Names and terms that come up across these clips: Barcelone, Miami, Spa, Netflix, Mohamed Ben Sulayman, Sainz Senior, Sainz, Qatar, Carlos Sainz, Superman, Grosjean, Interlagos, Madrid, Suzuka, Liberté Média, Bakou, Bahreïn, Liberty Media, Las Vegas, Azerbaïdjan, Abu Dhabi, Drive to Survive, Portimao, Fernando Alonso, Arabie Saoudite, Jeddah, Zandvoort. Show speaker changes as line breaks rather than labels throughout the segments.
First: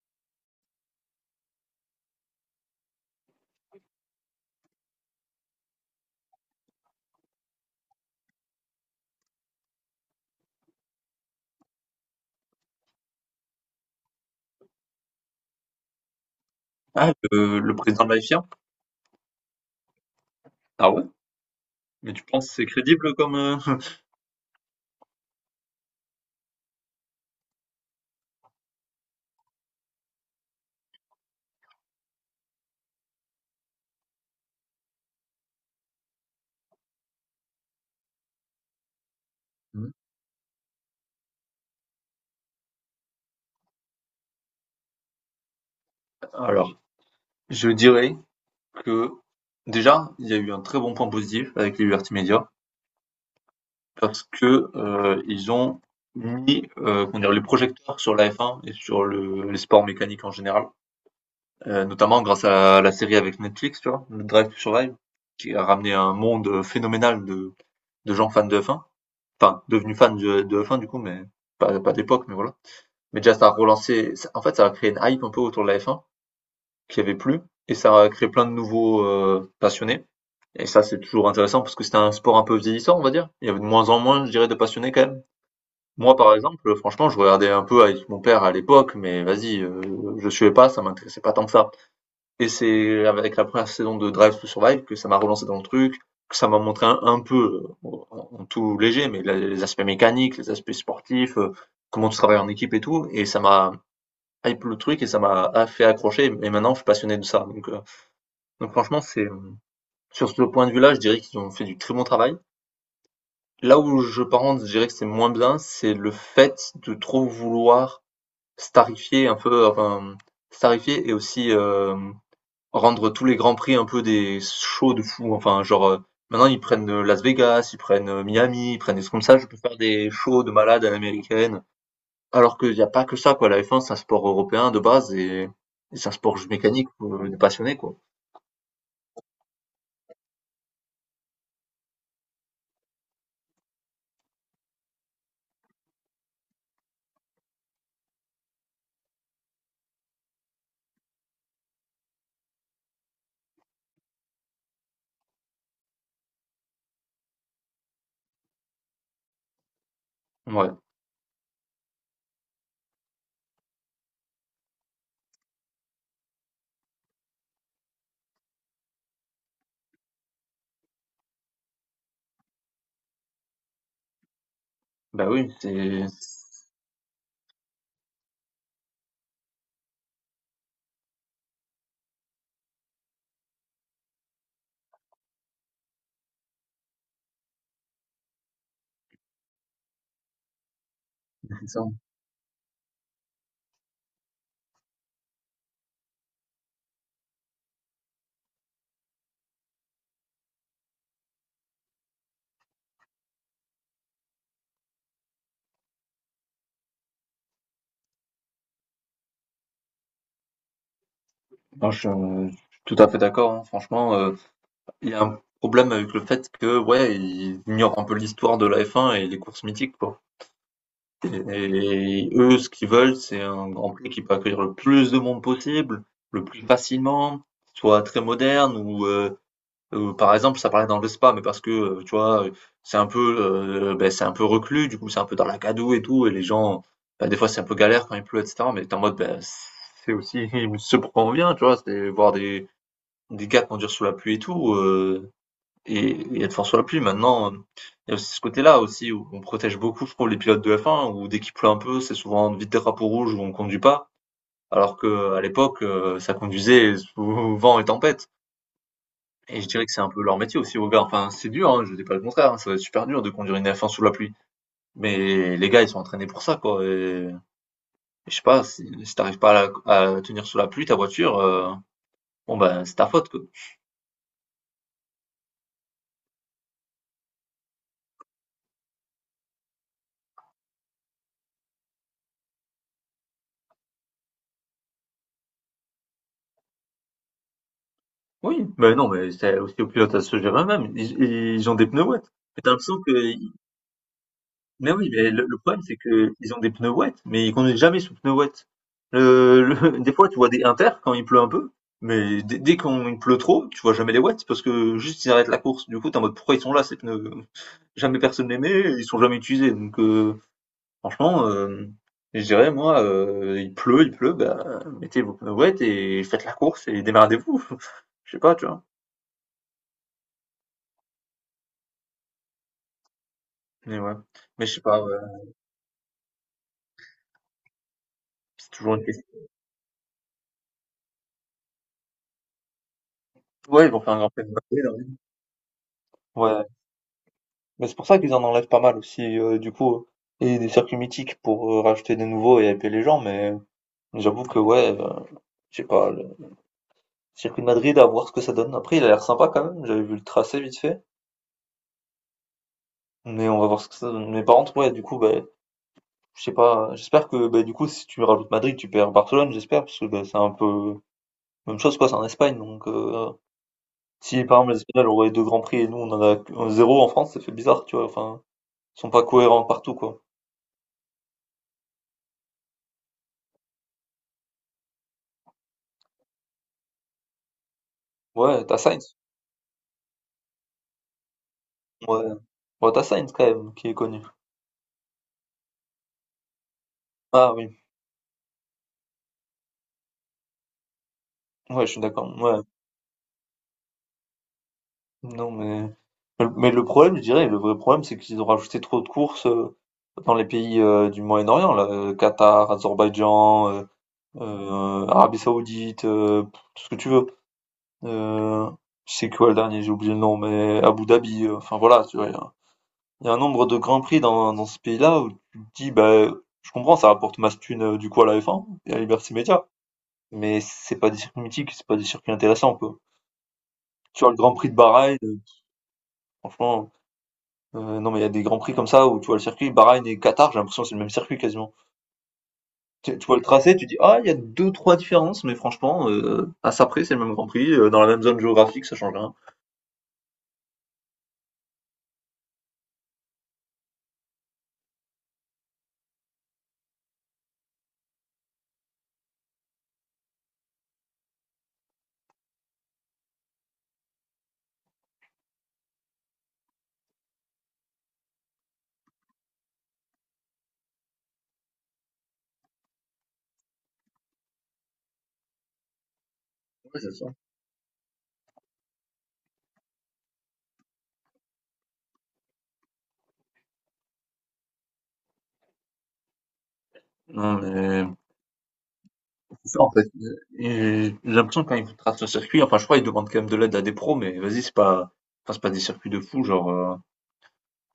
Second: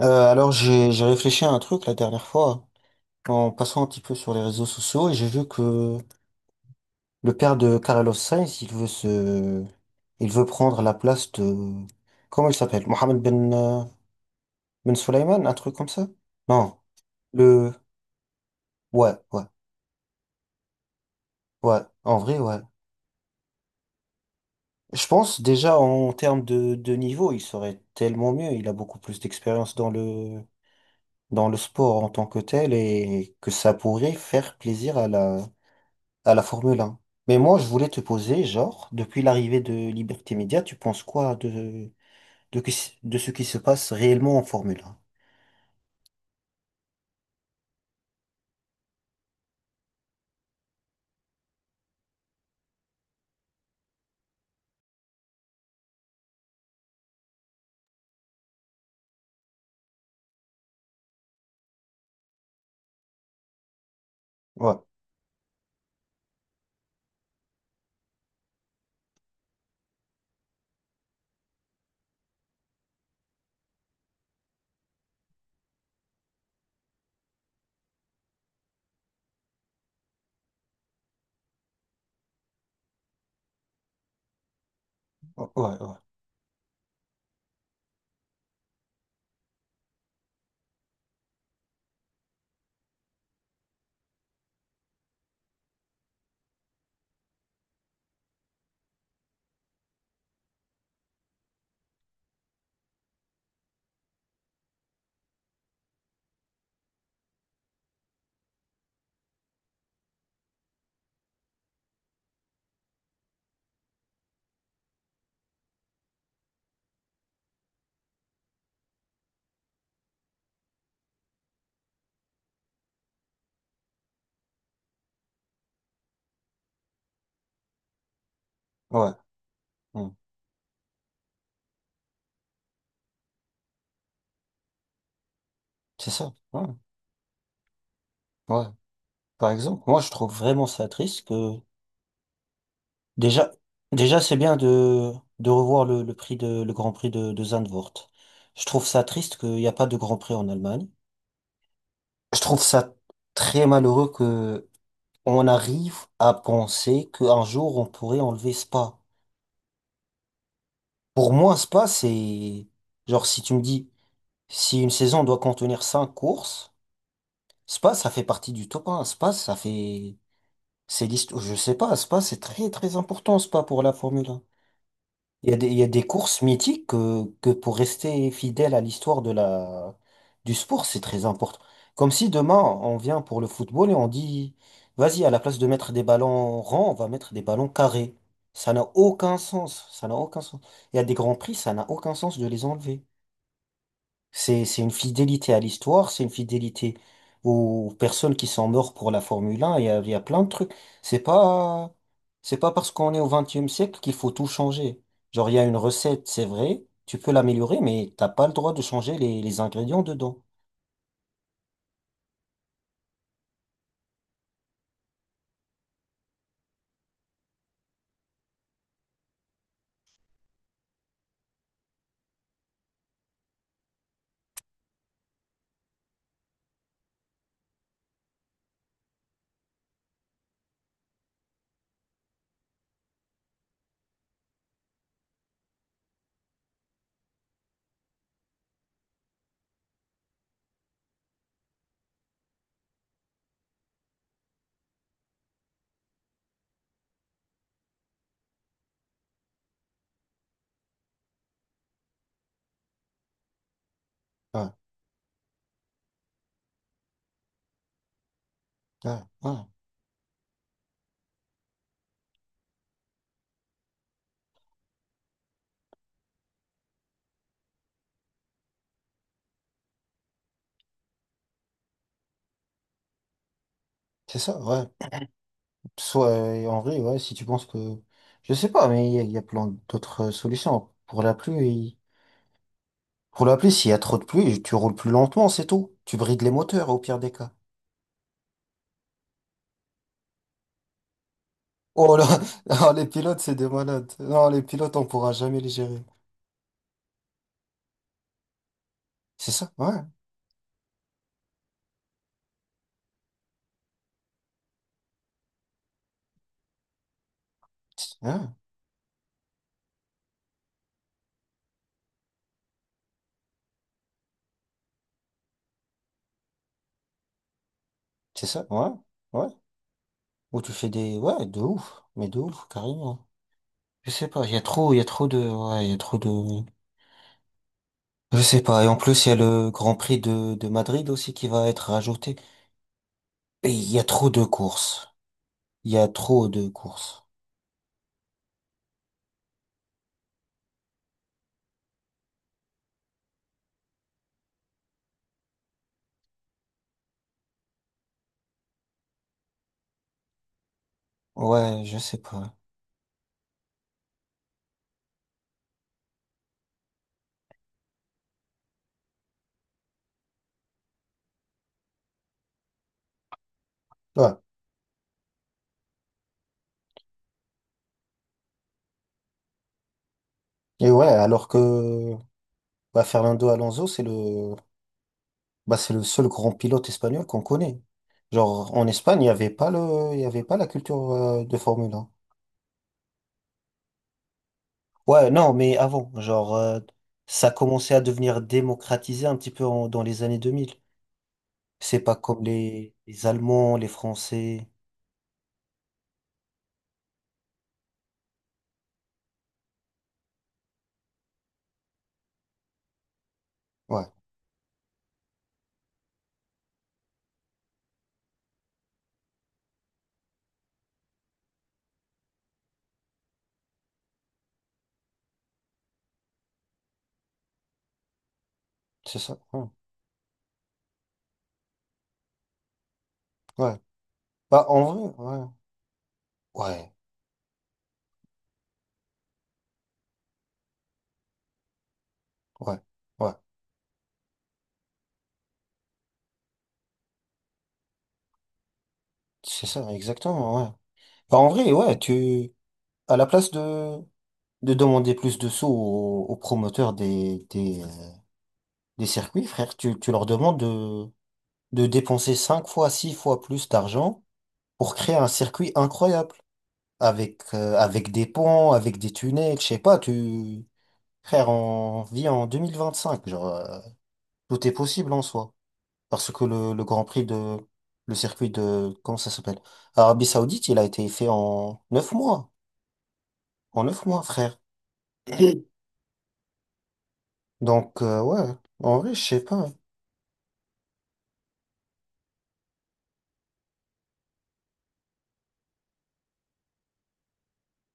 Euh, alors j'ai réfléchi à un truc la dernière fois en passant un petit peu sur les réseaux sociaux et j'ai vu que le père de Carlos Sainz il veut prendre la place de, comment il s'appelle, Mohamed Ben Sulayman, un truc comme ça? Non.
Ah, le
le
président de la FIA?
Ouais, ouais,
Ah ouais?
ouais,
Mais
en
tu
vrai,
penses que
ouais.
c'est crédible comme...
Je pense déjà en termes de niveau il serait tellement mieux, il a beaucoup plus d'expérience dans le sport en tant que tel, et que ça pourrait faire plaisir à la Formule 1. Mais moi, je voulais te poser, genre, depuis l'arrivée de
Mhm.
Liberté Média, tu penses quoi de ce qui se passe réellement en Formule 1?
Alors, je dirais que déjà, il y a eu un très bon point positif avec les Liberty Media parce que ils ont mis comment dire, les projecteurs sur la F1 et sur les sports mécaniques en général, notamment grâce à la série avec Netflix, tu vois, le Drive to
Ouais,
Survive, qui a ramené un monde phénoménal de gens fans de F1, enfin devenus fans de F1 du coup, mais pas d'époque, mais voilà. Mais déjà, ça a relancé, en fait, ça a créé une hype un peu autour de la F1 qui avait plus, et ça a créé plein de nouveaux passionnés. Et ça, c'est toujours intéressant parce que c'était un sport un peu vieillissant, on va dire. Il y avait de moins en moins, je dirais, de passionnés quand même.
ouais, ouais,
Moi, par exemple, franchement, je regardais un peu avec mon père à l'époque, mais vas-y, je suivais pas, ça m'intéressait pas tant que ça. Et c'est avec la première saison de Drive to Survive que ça m'a relancé dans le truc, que ça m'a montré un peu, en tout léger, mais les aspects mécaniques, les aspects sportifs, comment tu travailles en équipe et tout. Et ça m'a hype le truc et ça m'a fait accrocher. Et maintenant, je suis passionné de ça. Donc, donc franchement, c'est sur ce point de vue-là, je dirais qu'ils ont fait du très bon travail. Là où je par contre, je dirais que c'est moins bien, c'est le fait de trop vouloir starifier un peu, enfin, starifier et aussi rendre tous les grands prix un peu des shows de fou. Enfin, genre, maintenant ils prennent Las Vegas, ils prennent Miami, ils prennent des
ouais.
trucs comme ça. Je peux faire des
Hmm.
shows de malades à l'américaine. Alors qu'il y a pas que ça, quoi. La F1, c'est un sport européen de base, et c'est
C'est
un
ça.
sport juste
Ouais,
mécanique pour les passionnés, quoi.
ouais. Par exemple, moi, je trouve vraiment ça triste que déjà, déjà, c'est bien de revoir le Grand Prix de Zandvoort. Je trouve ça triste qu'il n'y a pas de Grand Prix en Allemagne. Je trouve ça très malheureux que on arrive à penser qu'un jour on pourrait enlever Spa.
Ouais,
Pour moi, Spa, c'est, genre, si tu me dis, si une saison doit contenir cinq courses, Spa, ça fait partie du top 1. Spa, ça fait c'est l'histoire. Je sais pas, Spa, c'est très très important, Spa, pour la Formule 1.
bah oui,
Il y a des,
c'est
il y a des courses mythiques que pour rester fidèle à l'histoire de la du sport, c'est très important. Comme si demain on vient pour le football et on dit, vas-y, à la place de mettre des ballons ronds, on va mettre des ballons carrés. Ça n'a aucun sens. Ça n'a aucun sens. Il y a des grands prix,
c'est
ça
ça.
n'a aucun sens de les enlever. C'est une fidélité à l'histoire, c'est une fidélité aux personnes qui sont mortes pour la Formule 1, il y a plein de trucs. C'est pas, c'est pas parce qu'on est au 21e siècle qu'il faut tout changer. Genre, il y a une recette, c'est vrai, tu peux l'améliorer, mais t'as pas le droit de changer les ingrédients dedans.
Non, je suis tout à fait d'accord, hein. Franchement, il y a un problème avec le fait que, ouais, ils ignorent un peu l'histoire de la F1 et les courses mythiques, quoi. Et eux, ce qu'ils veulent, c'est un Grand Prix qui peut accueillir le plus de monde possible, le plus facilement, soit très moderne ou, par exemple, ça parlait dans le Spa, mais parce que, tu vois, c'est un peu, c'est un peu reclus, du coup, c'est un peu dans la gadoue et tout, et les gens, ben des fois, c'est un peu galère quand il pleut et cetera, mais tu en mode, ben c'est aussi ce pourquoi on vient, tu vois? C'est voir des gars conduire sous la pluie et tout, et être fort sur la pluie. Maintenant, il y a aussi ce côté-là aussi où on protège beaucoup, je trouve, les pilotes de F1 où dès qu'il pleut un peu, c'est souvent vite des drapeau rouges où on conduit pas.
Ouais,
Alors qu'à l'époque, ça conduisait sous vent et tempête.
ouais, ouais.
Et je dirais que c'est un peu leur métier aussi aux gars. Enfin, c'est dur, hein, je dis pas le contraire, hein, ça doit être super dur de conduire une F1 sous la pluie. Mais les gars, ils sont entraînés pour ça, quoi, et je sais pas, si tu pas à la à tenir sous la pluie ta voiture, bon, ben, c'est ta faute, quoi.
C'est ça, ouais. Soit, en vrai, ouais, si tu penses que, je sais pas, mais il y a plein d'autres solutions. Pour la pluie, s'il y a trop de pluie, tu roules plus lentement, c'est tout. Tu brides les moteurs au pire des cas.
Oui, mais non, mais c'est aussi aux pilotes à se gérer eux-mêmes. Ils ont des pneus
Oh
wet.
là,
Mais t'as
non,
l'impression
les
que,
pilotes, c'est des malades. Non, les
mais
pilotes, on
oui, mais
pourra
le
jamais les
problème c'est
gérer.
que ils ont des pneus wet, mais ils conduisent jamais sous pneus wet.
C'est ça, ouais.
Des fois, tu vois des inter quand il pleut un peu, mais dès qu'il pleut trop, tu vois jamais les wets parce que juste ils arrêtent la course. Du coup, t'es en mode pourquoi ils sont là ces pneus?
C'est
Jamais
ouais,
personne les met, ils sont jamais utilisés. Donc, franchement, je dirais moi, il pleut, bah mettez vos pneus wet et faites la course et démerdez-vous. Je sais
c'est
pas, tu
ça,
vois.
ouais. Ouais. Ou tu fais des... Ouais, de ouf. Mais de ouf, carrément.
Mais
Je
ouais,
sais pas,
mais je sais
il y
pas,
a
ouais,
trop de... Ouais, il y a trop de... Je sais
c'est
pas. Et
toujours
en
une
plus,
question.
il y a le Grand Prix de Madrid aussi qui va être rajouté. Et
Ouais,
il
ils
y
vont
a
faire un
trop
Grand
de
Prix de Bakou, là, oui.
courses. Il y a trop
Ouais,
de courses.
mais c'est pour ça qu'ils en enlèvent pas mal aussi, du coup, et des circuits mythiques pour rajouter des nouveaux et hyper les gens, mais j'avoue que ouais, je sais pas, le circuit de Madrid, à voir ce que ça donne. Après, il a l'air sympa quand même, j'avais vu le tracé vite fait,
Ouais, je sais pas.
mais on va voir ce que ça donne. Mais par contre, ouais, du coup, bah, je sais pas, j'espère que, bah, du coup, si tu rajoutes Madrid, tu perds Barcelone, j'espère, parce que bah, c'est un peu même chose, quoi, c'est en Espagne, donc
Ouais.
si par exemple les Espagnols auraient 2 grands prix et nous on en a zéro en France, ça fait bizarre, tu vois, enfin, ils sont pas cohérents partout quoi.
Et ouais, alors que, bah, Fernando Alonso, c'est le... Bah, c'est le seul grand pilote espagnol qu'on connaît.
Ouais,
Genre, en Espagne, il y avait pas la culture, de Formule 1.
Ouais, ouais tu Sainz quand même qui est connu.
Ouais, non, mais avant, genre, ça
Ah oui,
commençait à devenir démocratisé un petit peu dans les années 2000.
ouais, je
C'est
suis
pas
d'accord,
comme
ouais.
les Allemands, les Français.
Non, mais le problème, je dirais, le vrai problème, c'est qu'ils ont rajouté trop de courses, dans les pays, du Moyen-Orient là, Qatar, Azerbaïdjan,
Ouais,
Arabie Saoudite, tout ce que tu veux. Heu, c'est quoi le dernier? J'ai oublié le nom, mais Abu Dhabi, enfin voilà, tu vois? Il y a un nombre de Grands Prix dans ce pays-là où tu te dis, bah, je comprends, ça rapporte masse thune du coup à la F1 et à
c'est
Liberty
ça. Ouais.
Media, mais c'est pas des circuits mythiques, c'est pas des circuits intéressants, quoi.
Ouais.
Tu vois, le Grand
Bah,
Prix de
en
Bahreïn,
vrai, ouais.
franchement,
Ouais,
non, mais il y a des Grands Prix comme ça où tu vois le circuit Bahreïn et Qatar, j'ai l'impression que c'est le même circuit quasiment.
ouais,
Tu
ouais.
vois le tracé, tu dis, ah, il y a deux, trois différences, mais franchement, à ça près, c'est le même Grand Prix, dans la même zone géographique, ça change rien.
C'est ça, exactement, ouais. Bah, en vrai, ouais, à la place de demander plus de sous aux promoteurs des circuits, frère, tu leur demandes de dépenser 5 fois, 6 fois plus d'argent pour créer un circuit incroyable. Avec des ponts, avec des tunnels, je sais pas, tu... Frère, on vit en 2025, genre, tout est possible en soi. Parce que le
Ouais,
Grand
c'est
Prix
ça.
de... Le circuit de... Comment ça s'appelle? Arabie Saoudite, il a été fait en 9 mois. En 9 mois, frère.
Non,
Donc,
mais
ouais, en vrai, je sais pas.
c'est ça, en fait. Et j'ai l'impression que quand ils tracent le circuit, enfin, je crois ils demandent quand même de l'aide à des pros, mais vas-y, c'est pas, enfin, c'est pas des circuits de fou, genre,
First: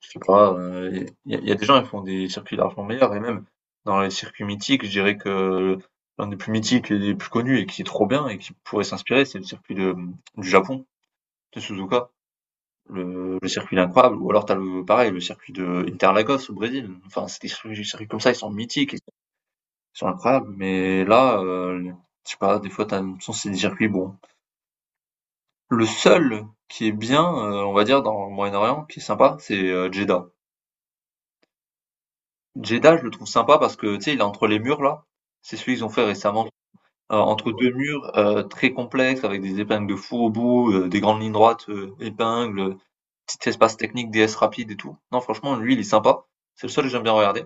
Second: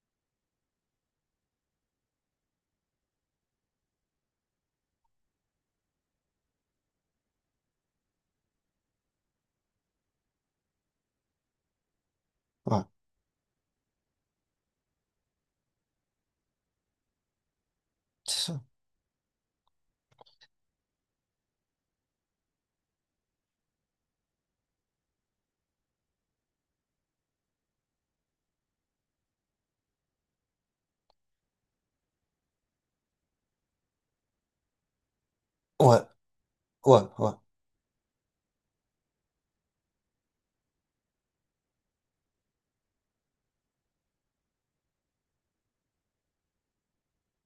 je sais pas, il y a des gens qui font des circuits largement meilleurs, et même dans les circuits mythiques, je dirais que l'un des plus mythiques et des plus connus et qui est trop bien et qui pourrait s'inspirer, c'est le circuit du Japon, de Suzuka.
Ouais,
Le circuit il est incroyable, ou alors t'as le, pareil, le circuit de Interlagos au Brésil. Enfin, c'est des circuits comme ça, ils sont
c'est ça.
mythiques, sont incroyables. Mais là, je sais pas, des fois, t'as l'impression que c'est des circuits bons. Le seul qui est bien, on va dire, dans le Moyen-Orient, qui est sympa, c'est Jeddah. Jeddah, je le trouve sympa parce que, tu sais, il est entre les murs, là. C'est celui qu'ils ont
Ouais,
fait récemment.
ouais, ouais,
Entre deux murs très complexes, avec des épingles de fou au bout, des grandes lignes droites, épingles, petit espace technique, D s rapide et tout. Non, franchement, lui, il est sympa. C'est le seul que j'aime bien regarder.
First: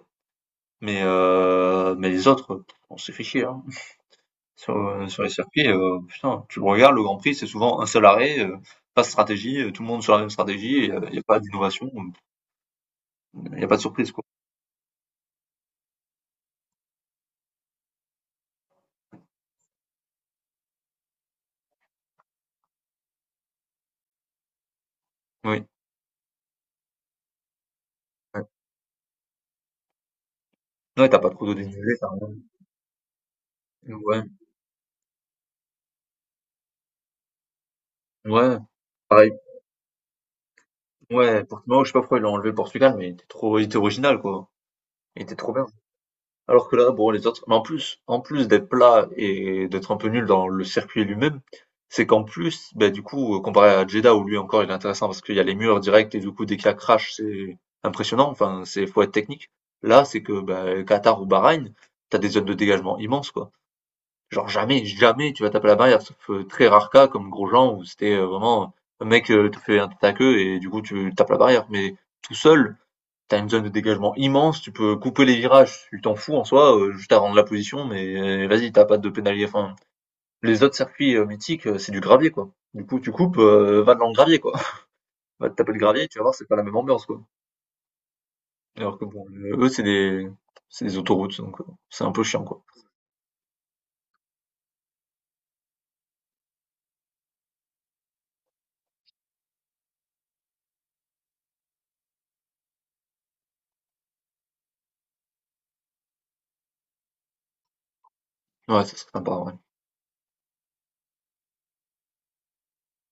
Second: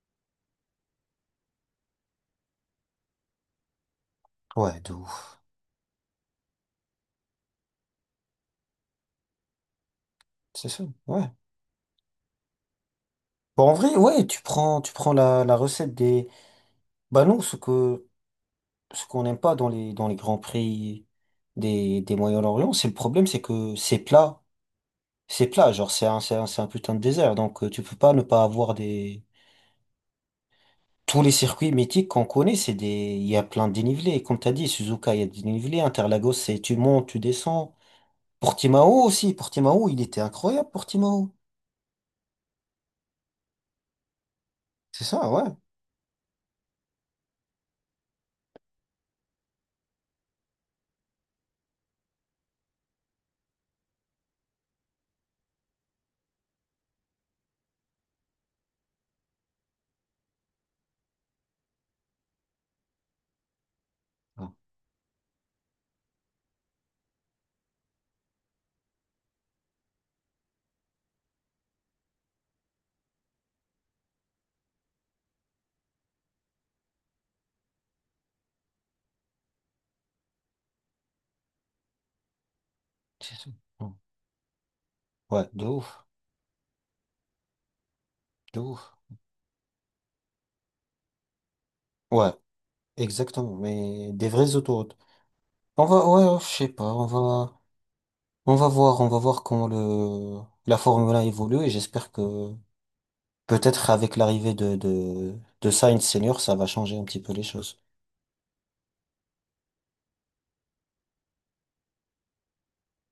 Mais, mais les autres, on s'est fait chier, hein. Sur,
ouais, de
sur les
ouf.
circuits, putain, tu le regardes, le Grand Prix, c'est souvent un seul arrêt, pas de stratégie, tout le monde sur la même
C'est ça,
stratégie, il y a
ouais.
pas d'innovation, il y
Bon,
a
en
pas de
vrai,
surprise, quoi.
ouais, tu prends la recette des... Bah non, ce qu'on n'aime pas dans les grands prix des Moyen-Orient, c'est le problème, c'est que c'est plat. C'est
Oui,
plat, genre c'est un putain de désert. Donc tu peux pas ne pas
ouais.
avoir des...
Ouais, tu
Tous
pas
les
trop de
circuits
dénivelé, tu
mythiques qu'on
rien.
connaît, c'est des... Il y a plein de dénivelés.
Ouais,
Comme t'as dit, Suzuka, il y a des dénivelés. Interlagos, c'est tu montes, tu descends.
ouais,
Portimao
pareil.
aussi. Portimao, il était incroyable, Portimao.
Ouais, Portimao, je sais pas pourquoi ils l'ont enlevé le Portugal, mais il était trop il était original, quoi.
C'est
Il
ça,
était
ouais.
trop bien. Alors que là, bon, les autres, mais en plus d'être plat et d'être un peu nul dans le circuit lui-même, c'est qu'en plus, ben, du coup, comparé à Jeddah, où lui encore il est intéressant parce qu'il y a les murs directs et du coup, dès qu'il y a crash, c'est impressionnant. Enfin, c'est, faut être technique. Là, c'est que, ben, Qatar ou Bahreïn, t'as des zones de dégagement immenses, quoi.
Ouais,
Genre, jamais tu vas taper la barrière, sauf très rare cas comme Grosjean où c'était vraiment un mec te fait un tête à queue et du coup, tu tapes la barrière. Mais tout seul, t'as une zone de dégagement immense, tu peux couper les virages, tu t'en fous en soi, juste à rendre la position, mais vas-y, t'as pas de pénalité. Enfin, les autres circuits mythiques, c'est du gravier, quoi. Du coup, tu
c'est
coupes,
ça.
va dans le gravier, quoi.
Ouais,
Va te
de
taper le
ouf,
gravier, tu vas voir, c'est pas la même ambiance, quoi.
de ouf.
Alors que bon, eux, c'est c'est des autoroutes, donc c'est un peu
Ouais.
chiant, quoi.
Exactement, mais des vraies autoroutes. On va, ouais, je sais pas, on va voir comment la Formule 1 évolue, et j'espère que peut-être avec l'arrivée de Sainz Senior, ça va changer un petit peu les choses.
Ouais, ça, c'est sympa, ouais.